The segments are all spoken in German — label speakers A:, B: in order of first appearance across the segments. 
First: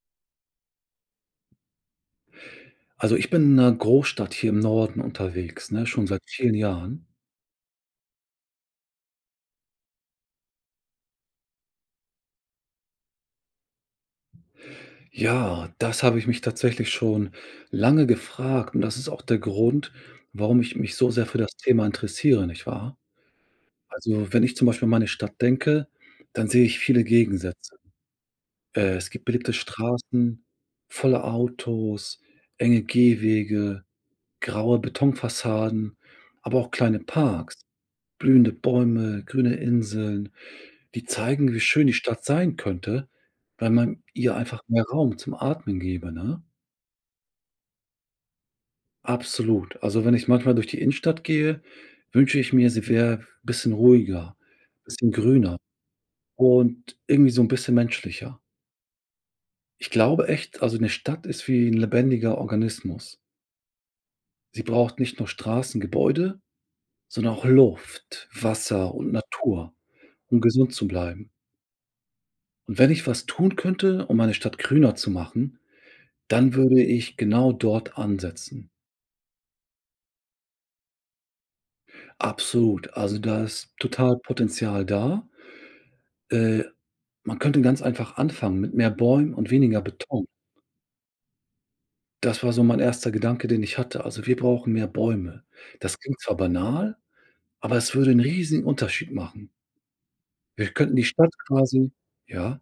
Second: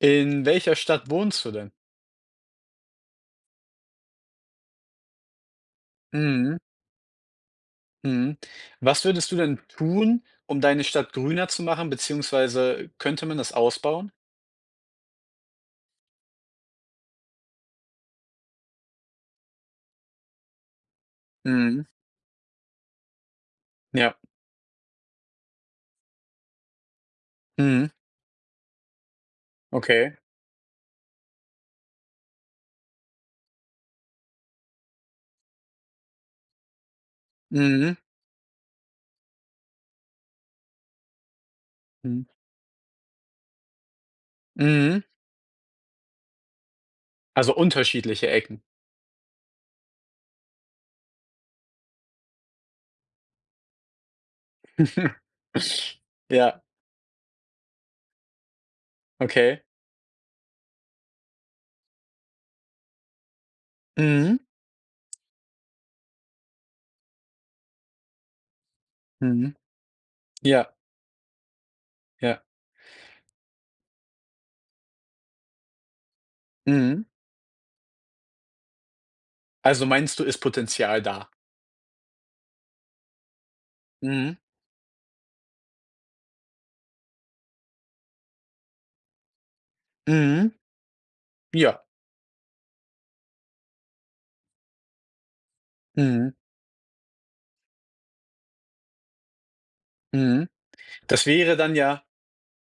A: In welcher Stadt wohnst du denn?
B: Also, ich bin in einer Großstadt hier im Norden unterwegs, ne, schon seit vielen
A: Mhm,
B: Jahren.
A: mhm. Was würdest du denn tun, um deine Stadt grüner zu machen, beziehungsweise könnte man das ausbauen?
B: Ja, das habe ich mich tatsächlich schon lange gefragt und das ist auch der Grund, warum ich mich so sehr für das Thema
A: Mhm,
B: interessiere, nicht wahr?
A: ja.
B: Also, wenn ich zum Beispiel an meine Stadt denke, dann sehe ich viele Gegensätze.
A: Mhm,
B: Es gibt belebte
A: okay.
B: Straßen, volle Autos, enge Gehwege, graue Betonfassaden, aber auch kleine Parks,
A: Mhm,
B: blühende Bäume, grüne Inseln. Die zeigen, wie schön die
A: mhm,
B: Stadt sein könnte, wenn man ihr einfach mehr
A: mhm.
B: Raum zum Atmen gäbe, ne?
A: Also unterschiedliche Ecken.
B: Absolut. Also, wenn ich manchmal durch die Innenstadt gehe, wünsche ich mir, sie wäre bisschen ruhiger, bisschen grüner
A: Ja,
B: und irgendwie so 'n bisschen menschlicher.
A: okay.
B: Ich glaube echt, also 'ne Stadt ist wie 'n lebendiger Organismus.
A: Mhm,
B: Sie braucht nicht nur Straßen, Gebäude, sondern auch Luft, Wasser und
A: mhm.
B: Natur, um
A: Ja,
B: gesund zu bleiben.
A: ja.
B: Und wenn ich was tun könnte, um meine Stadt grüner zu machen, dann würde
A: Mhm.
B: ich genau dort ansetzen.
A: Also meinst du, ist Potenzial da?
B: Absolut. Also, da ist total
A: Mhm,
B: Potenzial da. Äh, Man könnte ganz einfach anfangen mit mehr Bäumen und weniger Beton.
A: mhm. Ja.
B: Das war so mein erster Gedanke, den ich hatte. Also, wir brauchen mehr Bäume. Das klingt
A: Mhm,
B: zwar banal, aber es würde einen riesigen Unterschied machen.
A: mhm.
B: Wir könnten die
A: Das
B: Stadt
A: wäre dann
B: quasi,
A: ja
B: ja?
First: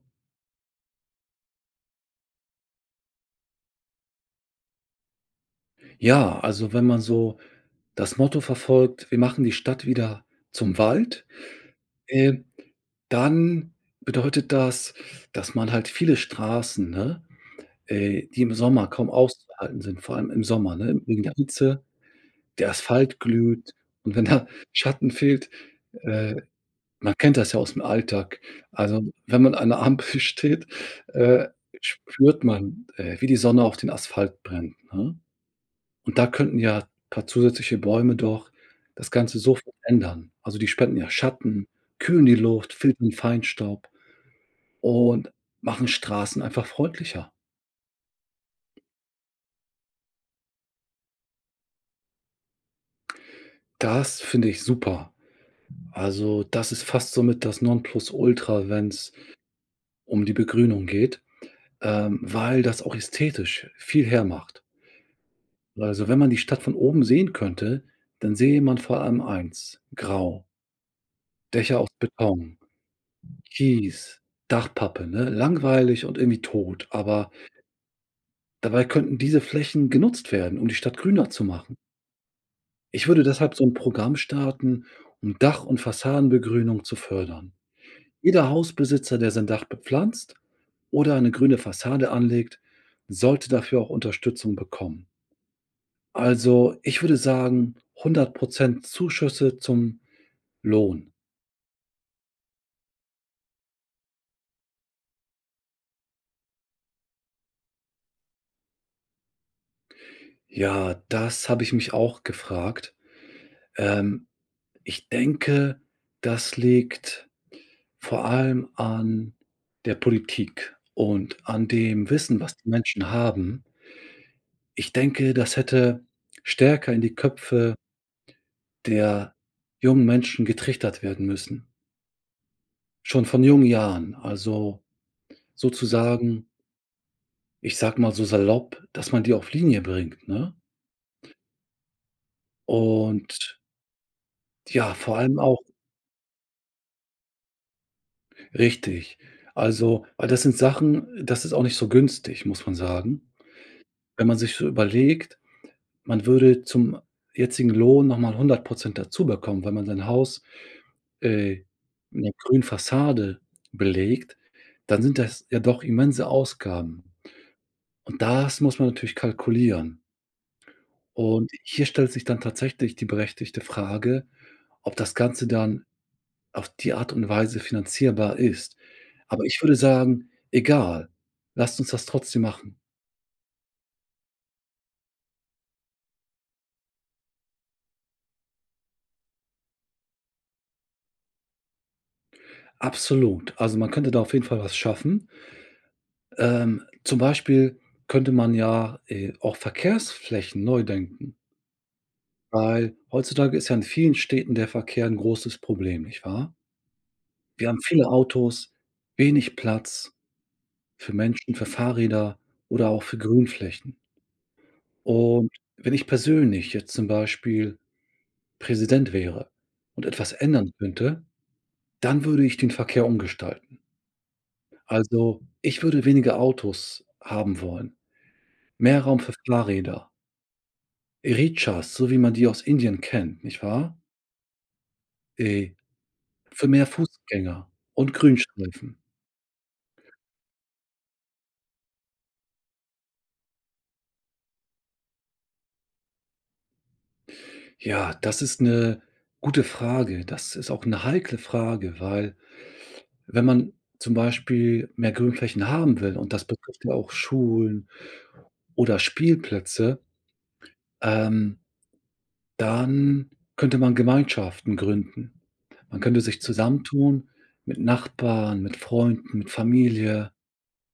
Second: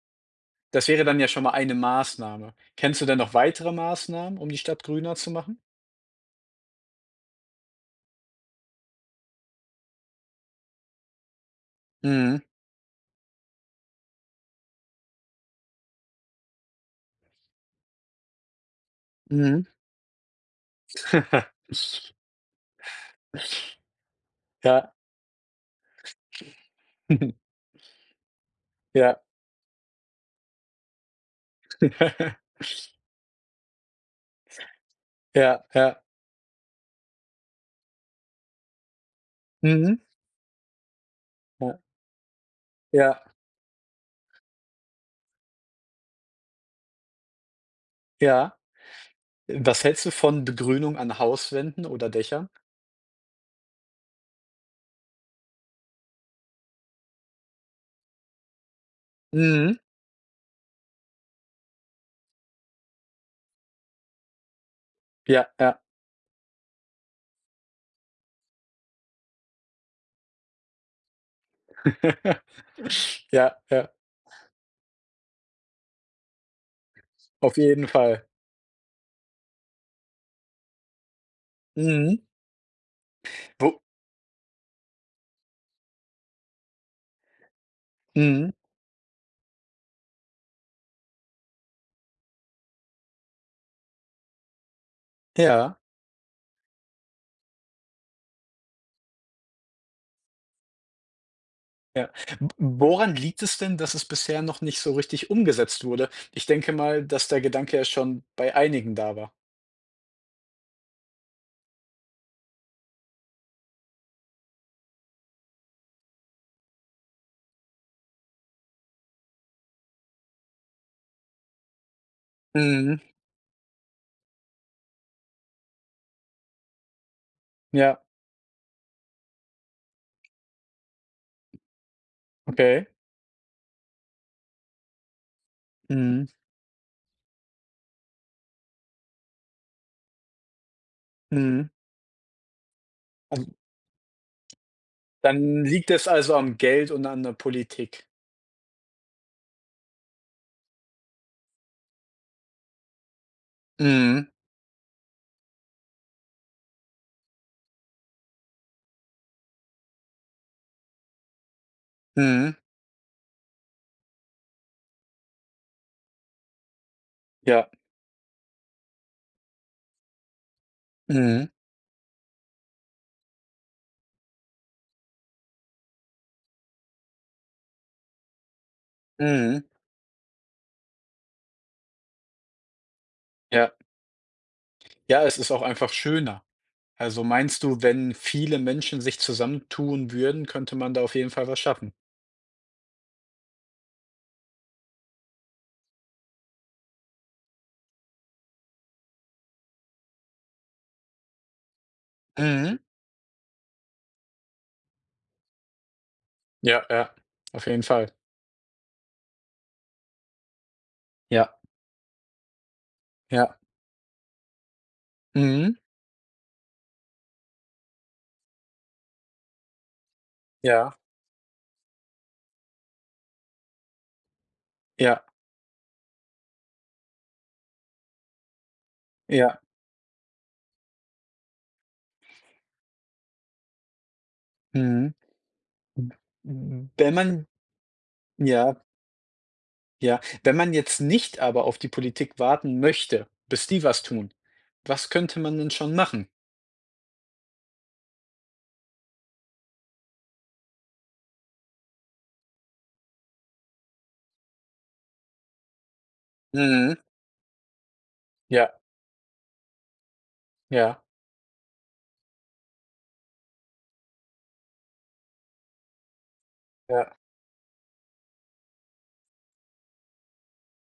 A: Das wäre dann ja schon mal eine Maßnahme. Kennst du denn noch weitere Maßnahmen, um die Stadt grüner zu machen?
B: Ja, also, wenn man so das Motto verfolgt: „Wir machen die Stadt wieder zum Wald", äh,
A: Mhm,
B: dann bedeutet das, dass man halt viele Straßen, ne, die im Sommer kaum
A: mhm.
B: auszuhalten sind, vor allem im Sommer, ne, wegen der Hitze, der Asphalt glüht und wenn da
A: Ja,
B: Schatten fehlt, äh, man kennt das ja aus'm Alltag. Also,
A: ja,
B: wenn man an 'ner Ampel steht, äh, spürt man, wie die Sonne auf den Asphalt brennt, ne?
A: ja, ja,
B: Und da könnten ja paar zusätzliche Bäume doch das Ganze sofort
A: mhm,
B: ändern. Also, die spenden ja Schatten,
A: ja,
B: kühlen die Luft, filtern
A: ja,
B: Feinstaub und machen Straßen einfach freundlicher.
A: ja. Was hältst du von Begrünung an Hauswänden oder Dächern?
B: Das finde ich super. Also, das ist fast somit das Nonplusultra, wenn es
A: Mhm,
B: um die Begrünung geht, weil das auch ästhetisch viel hermacht.
A: ja, ja.
B: Also, wenn man die Stadt von oben sehen könnte, dann sähe man vor allem eins: Grau, Dächer aus Beton,
A: Ja, ja,
B: Kies, Dachpappe, ne? Langweilig und irgendwie tot, aber
A: auf jeden Fall.
B: dabei könnten diese Flächen genutzt werden, um die Stadt grüner zu machen.
A: Mhm.
B: Ich würde deshalb so
A: Wo
B: ein Programm starten, um Dach und Fassadenbegrünung zu fördern. Jeder
A: Mhm,
B: Hausbesitzer, der sein Dach bepflanzt oder eine grüne Fassade anlegt, sollte dafür auch Unterstützung bekommen.
A: ja,
B: Also, ich würde sagen, 100% Zuschüsse zum Lohn.
A: ja. W Woran liegt es denn, dass es bisher noch nicht so richtig umgesetzt wurde? Ich denke mal, dass der Gedanke ja schon bei einigen da war.
B: Ja, das habe ich mich auch gefragt. Ähm, Ich denke, das liegt vor allem an der Politik und an dem Wissen, was die
A: Mhm.
B: Menschen haben. Ich denke, das hätte stärker in die Köpfe
A: Ja,
B: der jungen Menschen getrichtert werden müssen,
A: okay.
B: schon von jungen Jahren. Also,
A: Mhm,
B: sozusagen, ich sag mal so salopp, dass man die auf Linie bringt, ne?
A: mhm. Also,
B: Und ja, vor allem auch.
A: dann liegt es also am Geld und an der Politik?
B: Richtig. Also, weil das sind Sachen, das ist auch nicht so günstig, muss man sagen. Wenn
A: Mhm,
B: man sich so überlegt, man würde zum jetzigen Lohn noch mal 100 dazu bekommen, wenn man sein Haus, äh, mit einer
A: mhm,
B: grünen Fassade belegt, dann sind das ja doch immense Ausgaben.
A: ja,
B: Und das muss man natürlich kalkulieren.
A: mhm,
B: Und hier stellt sich dann tatsächlich die berechtigte Frage, ob das Ganze dann auf die Art und Weise finanzierbar ist. Aber
A: mhm,
B: ich würde sagen: „Egal, lasst uns das trotzdem machen."
A: ja. Ja, es ist auch einfach schöner. Also, meinst du, wenn viele Menschen sich zusammentun würden, könnte man da auf jeden Fall was schaffen?
B: Absolut. Also, man könnte da auf jeden Fall was schaffen. Zum Beispiel könnte man ja, auch Verkehrsflächen neu denken,
A: Mhm,
B: weil heutzutage ist ja in vielen Städten der Verkehr ein großes Problem, nicht wahr?
A: ja, ja, auf
B: Wir haben
A: jeden
B: viele
A: Fall.
B: Autos, wenig Platz. Für
A: Ja,
B: Menschen, für Fahrräder oder auch für
A: ja,
B: Grünflächen. Und
A: mhm,
B: wenn ich persönlich jetzt zum Beispiel Präsident wäre und etwas ändern
A: ja,
B: könnte, dann würde ich den Verkehr umgestalten.
A: ja,
B: Also, ich würde weniger Autos haben wollen, mehr Raum für
A: ja,
B: Fahrräder, Echas, so wie man die aus Indien kennt, nicht wahr?
A: mhm.
B: Äh, für mehr
A: wenn man
B: Fußgänger und
A: Ja.
B: Grünstreifen.
A: Ja, wenn man jetzt nicht aber auf die Politik warten möchte, bis die was tun, was könnte man denn schon machen?
B: Ja, das ist eine gute Frage. Das ist auch eine heikle Frage, weil, wenn man zum Beispiel mehr Grünflächen haben will, und das betrifft ja
A: Mhm.
B: auch Schulen
A: Ja,
B: oder Spielplätze,
A: ja,
B: ähm, dann könnte man Gemeinschaften gründen. Man könnte sich
A: ja.
B: zusammentun mit Nachbarn, mit Freunden, mit Familie.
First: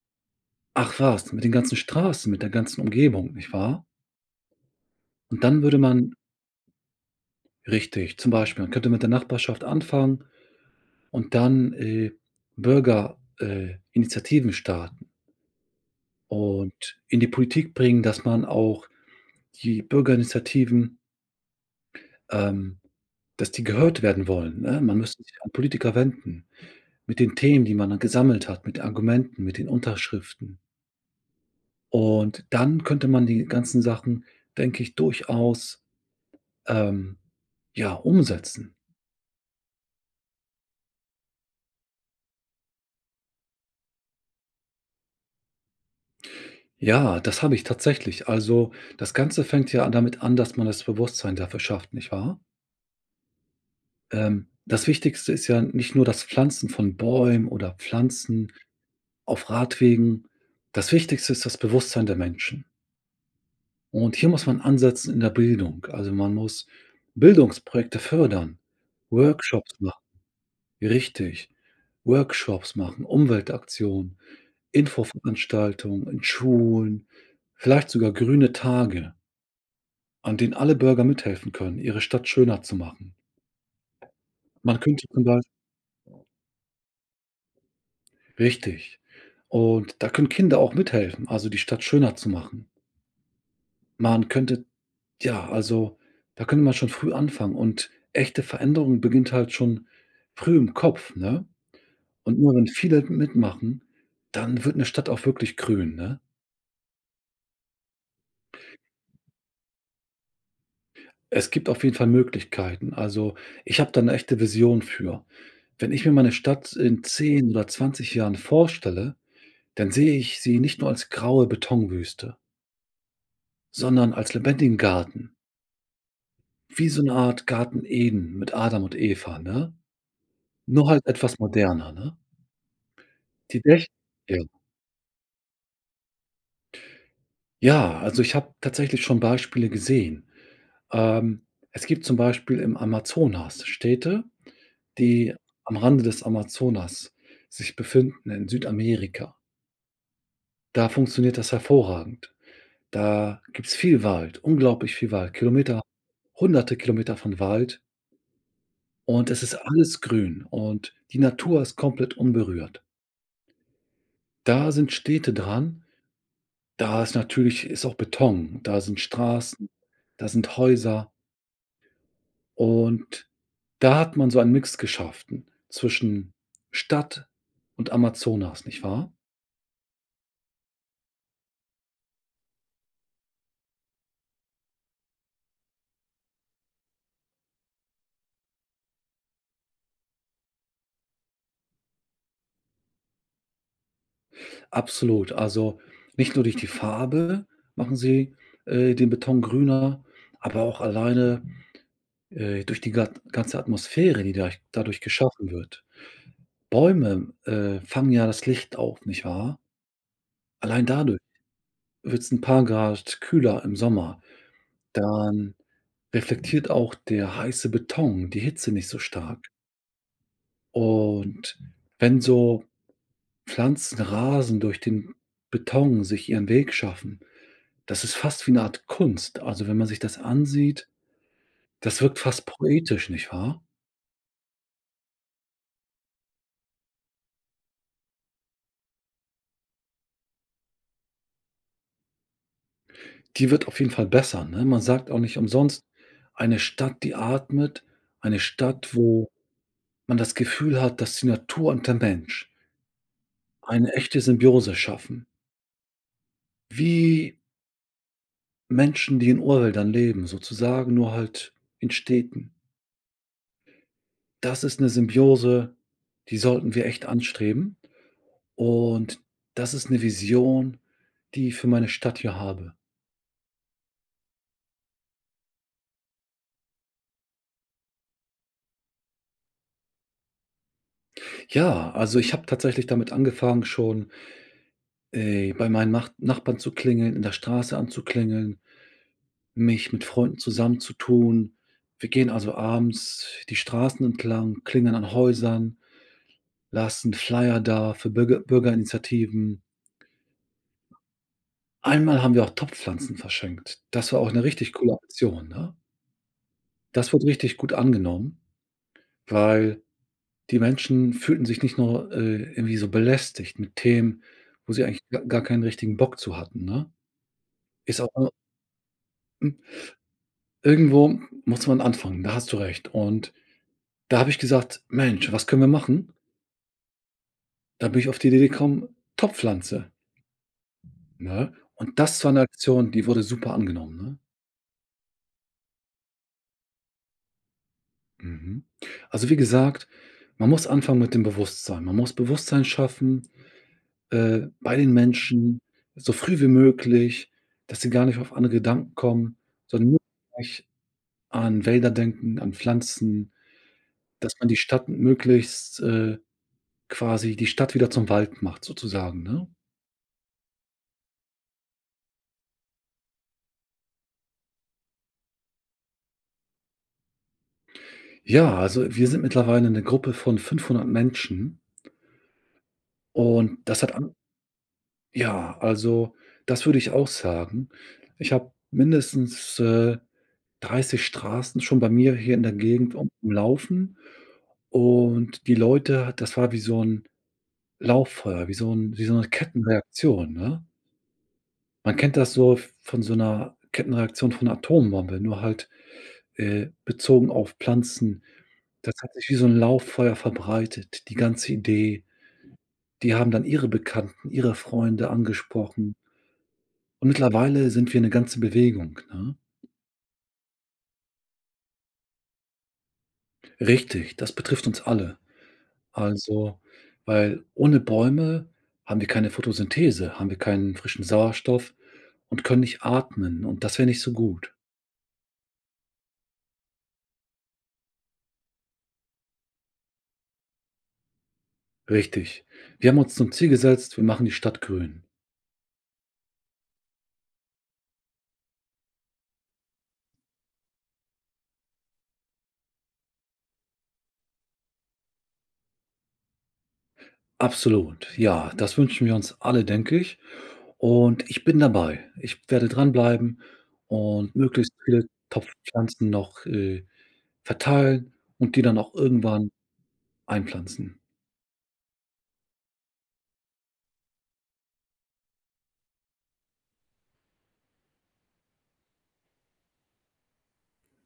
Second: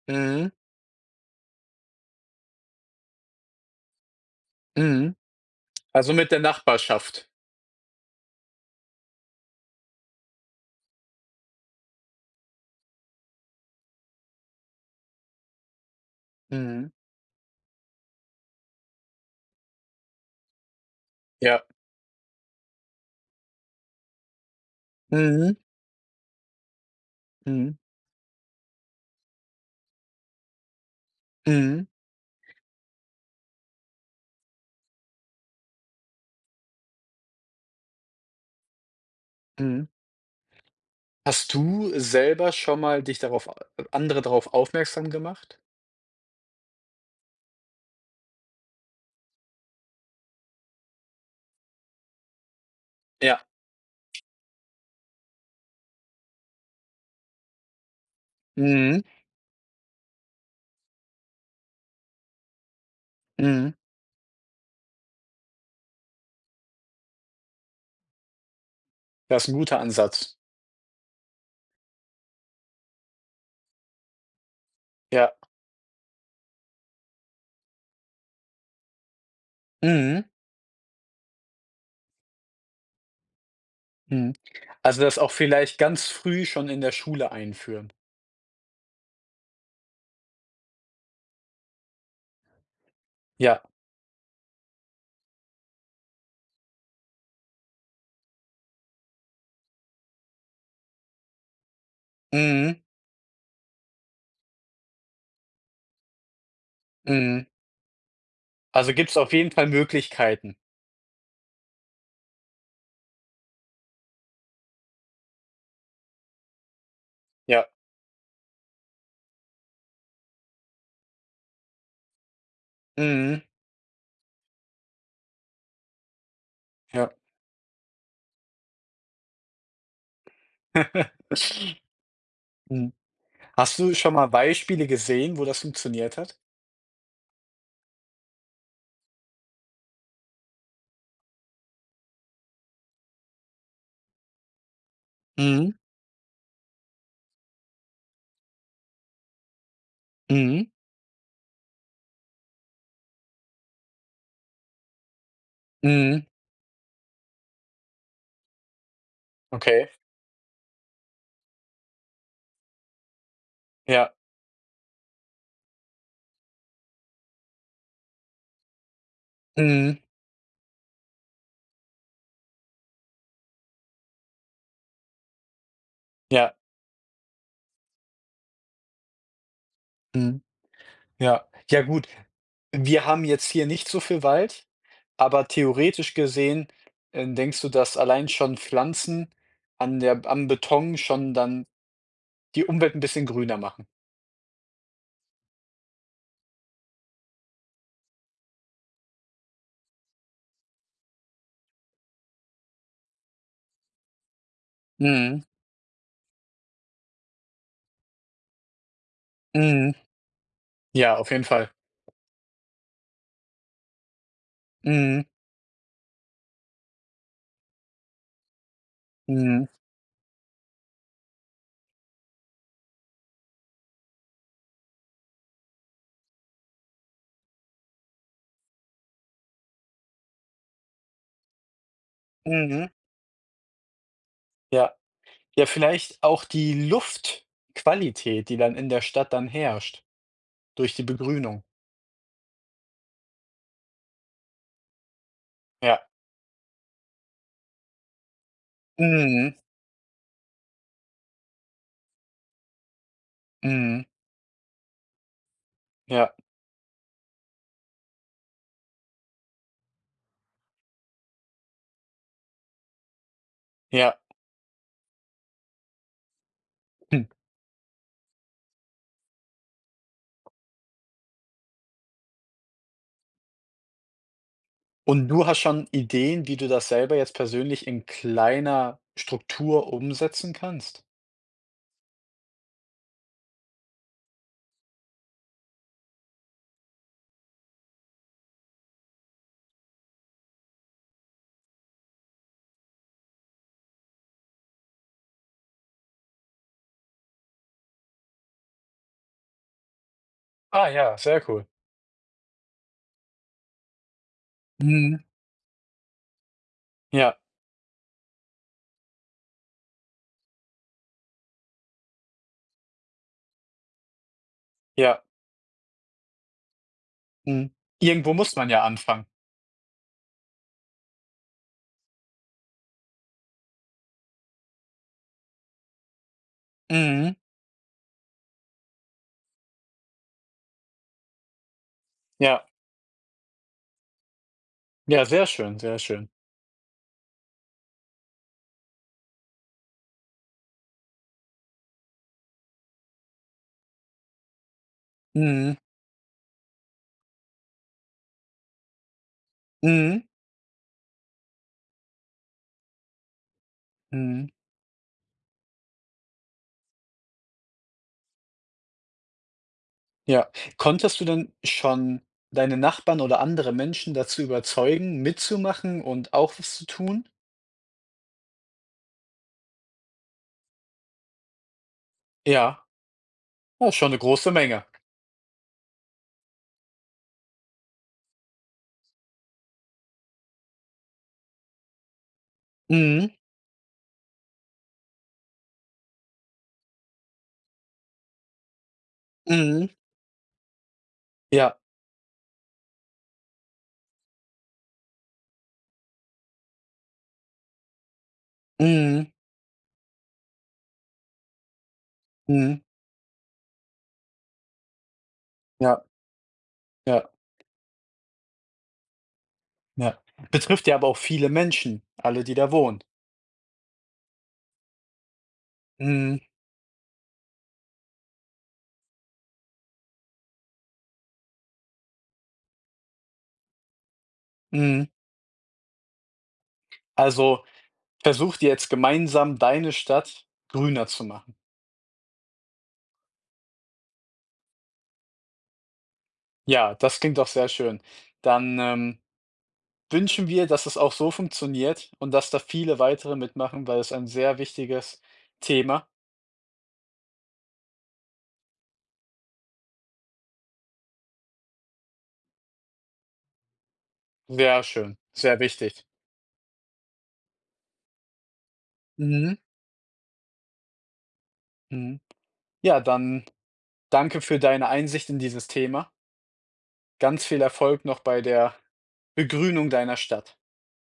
A: Mhm,
B: Ach was, mit den ganzen Straßen, mit der ganzen Umgebung, nicht wahr?
A: mhm.
B: Und dann würde
A: Also,
B: man,
A: mit der Nachbarschaft.
B: richtig, zum Beispiel, man könnte mit der Nachbarschaft anfangen und dann, Bürger Initiativen starten
A: Mhm.
B: und in die Politik bringen, dass man auch die Bürgerinitiativen,
A: Ja.
B: ähm dass die gehört werden wollen, ne? Man müsste sich an
A: Mhm,
B: Politiker wenden mit den Themen, die
A: mhm,
B: man dann gesammelt hat, mit den Argumenten, mit den Unterschriften.
A: mhm,
B: Und dann könnte man die ganzen Sachen, denke ich, durchaus, ähm, ja, umsetzen.
A: mhm. Hast du selber schon mal dich darauf a andere darauf aufmerksam gemacht?
B: Ja, das habe ich tatsächlich. Also, das Ganze fängt ja damit an, dass man das Bewusstsein dafür schafft, nicht wahr?
A: Ja.
B: Das Wichtigste ist ja nicht nur das Pflanzen von Bäumen oder Pflanzen
A: Mhm,
B: auf Radwegen. Das Wichtigste ist das Bewusstsein der Menschen.
A: mhm.
B: Und hier muss man ansetzen in der Bildung. Also, man muss Bildungsprojekte fördern,
A: Das ist ein guter
B: Workshops machen.
A: Ansatz.
B: Richtig. Workshops machen, Umweltaktionen,
A: Ja.
B: Infoveranstaltungen in Schulen, vielleicht sogar grüne Tage,
A: Mhm,
B: an denen alle Bürger mithelfen können, ihre Stadt schöner zu machen.
A: mhm.
B: Man
A: Also,
B: könnte
A: das
B: zum
A: auch
B: Beispiel.
A: vielleicht ganz früh schon in der Schule einführen.
B: Richtig. Und da können Kinder auch mithelfen, also die Stadt schöner zu machen.
A: Ja.
B: Man könnte ja, also, da könnte man schon früh anfangen und echte Veränderung beginnt halt schon früh im Kopf, ne? Und nur wenn
A: Mhm,
B: viele mitmachen, dann wird eine Stadt auch wirklich grün, ne?
A: mhm. Also, gibt's auf jeden Fall Möglichkeiten.
B: Es gibt auf jeden Fall Möglichkeiten. Also, ich habe da eine echte Vision für. Wenn ich mir meine Stadt in zehn oder
A: Ja.
B: zwanzig Jahren vorstelle, dann sehe ich sie nicht nur als graue Betonwüste,
A: Mhm.
B: sondern als lebendigen Garten. Wie so
A: Ja.
B: eine Art Garten Eden mit Adam und Eva, ne? Nur halt etwas moderner, ne?
A: Mhm.
B: Die
A: Hast
B: echt?
A: du schon mal
B: Ja.
A: Beispiele gesehen, wo das funktioniert hat?
B: Ja, also ich habe tatsächlich schon Beispiele gesehen. Es gibt zum Beispiel im Amazonas Städte, die
A: Mhm.
B: am Rande des Amazonas sich befinden in Südamerika.
A: Mhm.
B: Da funktioniert das hervorragend. Da gibt's viel Wald, unglaublich viel Wald, Kilometer
A: Mhm.
B: hunderte Kilometer von Wald, und es ist
A: Okay.
B: alles grün und die Natur ist komplett unberührt.
A: Ja.
B: Da sind Städte dran, da ist natürlich ist auch Beton, da sind Straßen,
A: Mhm.
B: da sind Häuser. Und da hat man so einen Mix geschafft zwischen
A: Ja.
B: Stadt und Amazonas, nicht wahr?
A: Mhm. Ja. Ja gut, wir haben jetzt hier nicht so viel Wald, aber theoretisch gesehen, denkst du, dass allein schon Pflanzen an der am Beton schon dann die Umwelt ein bisschen grüner machen?
B: Absolut. Also, nicht nur durch die Farbe machen sie, den Beton grüner, aber auch alleine, durch die gat ganze Atmosphäre, die da dadurch
A: Mhm.
B: geschaffen wird. Bäume, fangen ja das Licht auf, nicht wahr?
A: Mhm.
B: Allein
A: Ja,
B: dadurch
A: auf jeden Fall.
B: wird es ein paar Grad kühler im Sommer.
A: Mhm.
B: Dann reflektiert auch der heiße Beton die Hitze nicht so stark.
A: Mhm.
B: Und wenn so Pflanzenrasen durch den Beton sich ihren Weg schaffen, das ist fast wie 'ne Art Kunst. Also, wenn man sich das ansieht, das wirkt fast
A: Mhm.
B: poetisch, nicht wahr?
A: Ja. Ja, vielleicht auch die Luftqualität, die dann in der Stadt dann herrscht durch die Begrünung.
B: Die wird auf jeden Fall besser, ne? Man sagt auch nicht umsonst:
A: Ja.
B: „Eine Stadt, die atmet, eine Stadt, wo
A: Mhm,
B: man das Gefühl hat, dass die Natur und der Mensch eine
A: mhm,
B: echte Symbiose schaffen."
A: ja,
B: Wie Menschen, die in Urwäldern leben, sozusagen, nur halt in Städten.
A: ja.
B: Das ist 'ne Symbiose, die sollten wir echt
A: Hm.
B: anstreben, und das ist 'ne Vision, die ich für meine Stadt hier habe.
A: Und du hast schon Ideen, wie du das selber jetzt persönlich in kleiner Struktur umsetzen kannst?
B: Ja, also, ich habe tatsächlich damit angefangen, schon, bei meinen Nachbarn zu klingeln, in der Straße anzuklingeln, mich mit Freunden zusammenzutun. Wir gehen also abends die Straßen entlang, klingeln an Häusern, lassen Flyer da für Bürgerinitiativen.
A: Ah ja, sehr cool.
B: Einmal haben wir auch Topfpflanzen verschenkt. Das war auch 'ne richtig coole
A: Mhm.
B: Aktion, ne? Das wurde
A: Ja,
B: richtig gut angenommen, weil die Menschen fühlten sich nicht nur, irgendwie so belästigt mit Themen, wo sie eigentlich ga
A: ja.
B: gar keinen richtigen Bock zu hatten, ne?
A: Mhm.
B: Ist auch.
A: Irgendwo muss man ja anfangen.
B: Hm, irgendwo muss man anfangen, da hast du recht. Und da habe ich gesagt: „Mensch, was können wir machen?"
A: Mhm.
B: Da bin ich auf die Idee gekommen, Topfpflanze, ne? Und das war eine
A: Ja.
B: Aktion, die wurde super angenommen, ne?
A: Ja, sehr schön, sehr schön.
B: Mhm. Also, wie gesagt, man muss anfangen mit dem Bewusstsein. Man muss Bewusstsein schaffen, bei den Menschen,
A: Mhm.
B: so früh wie möglich, dass sie gar nicht auf andere Gedanken kommen, sondern nur
A: Mhm.
B: gleich an Wälder denken, an Pflanzen, dass
A: Mhm.
B: man die Stadt möglichst, quasi die Stadt wieder zum Wald macht sozusagen, ne?
A: Ja. Konntest du denn schon deine Nachbarn oder andere Menschen dazu überzeugen, mitzumachen und auch was zu tun?
B: Ja, also wir sind mittlerweile 'ne Gruppe von 500 Menschen
A: Ja,
B: und das
A: ja,
B: hat
A: schon
B: an.
A: eine große Menge.
B: Ja, also, das würde ich auch sagen. Ich habe mindestens, 30 Straßen schon bei mir hier in der Gegend
A: Mhm,
B: umlaufen, und die Leute, das war wie so ein Lauffeuer, wie so 'ne
A: mhm,
B: Kettenreaktion, ne?
A: ja,
B: Man kennt das so von so einer Kettenreaktion von 'ner Atombombe, nur halt, bezogen auf Pflanzen. Das hat sich
A: mhm,
B: wie so ein Lauffeuer verbreitet, die ganze Idee.
A: mhm,
B: Die haben dann ihre Bekannten, ihre Freunde angesprochen.
A: ja,
B: Und
A: ja,
B: mittlerweile sind wir eine ganze Bewegung, ne?
A: ja. Betrifft ja aber auch viele Menschen, alle, die da wohnen.
B: Richtig, das betrifft uns alle.
A: Mhm,
B: Also, weil ohne Bäume haben wir keine Photosynthese, haben wir keinen frischen Sauerstoff und können nicht atmen und das wäre nicht so gut.
A: mhm. Also, versucht ihr jetzt gemeinsam deine Stadt grüner zu machen.
B: Richtig. Wir haben uns zum Ziel gesetzt, wir machen die Stadt grün.
A: Ja, das klingt doch sehr schön. Dann, wünschen wir, dass es auch so funktioniert und dass da viele weitere mitmachen, weil es ein sehr wichtiges Thema.
B: Absolut. Ja, das wünschen wir uns alle, denke ich. Und ich bin dabei. Ich werde dranbleiben und möglichst
A: Sehr
B: viele
A: schön, sehr wichtig.
B: Topfpflanzen noch, verteilen und die dann auch irgendwann
A: Mhm,
B: einpflanzen.
A: mhm. Ja, dann danke für deine Einsicht in dieses Thema. Ganz viel Erfolg noch bei der Begrünung deiner Stadt.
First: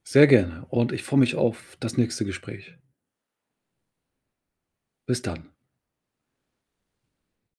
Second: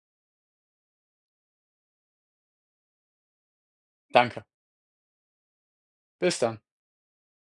B: Sehr gerne und ich freue mich auf das nächste Gespräch.
A: Danke.
B: Bis dann.
A: Bis dann.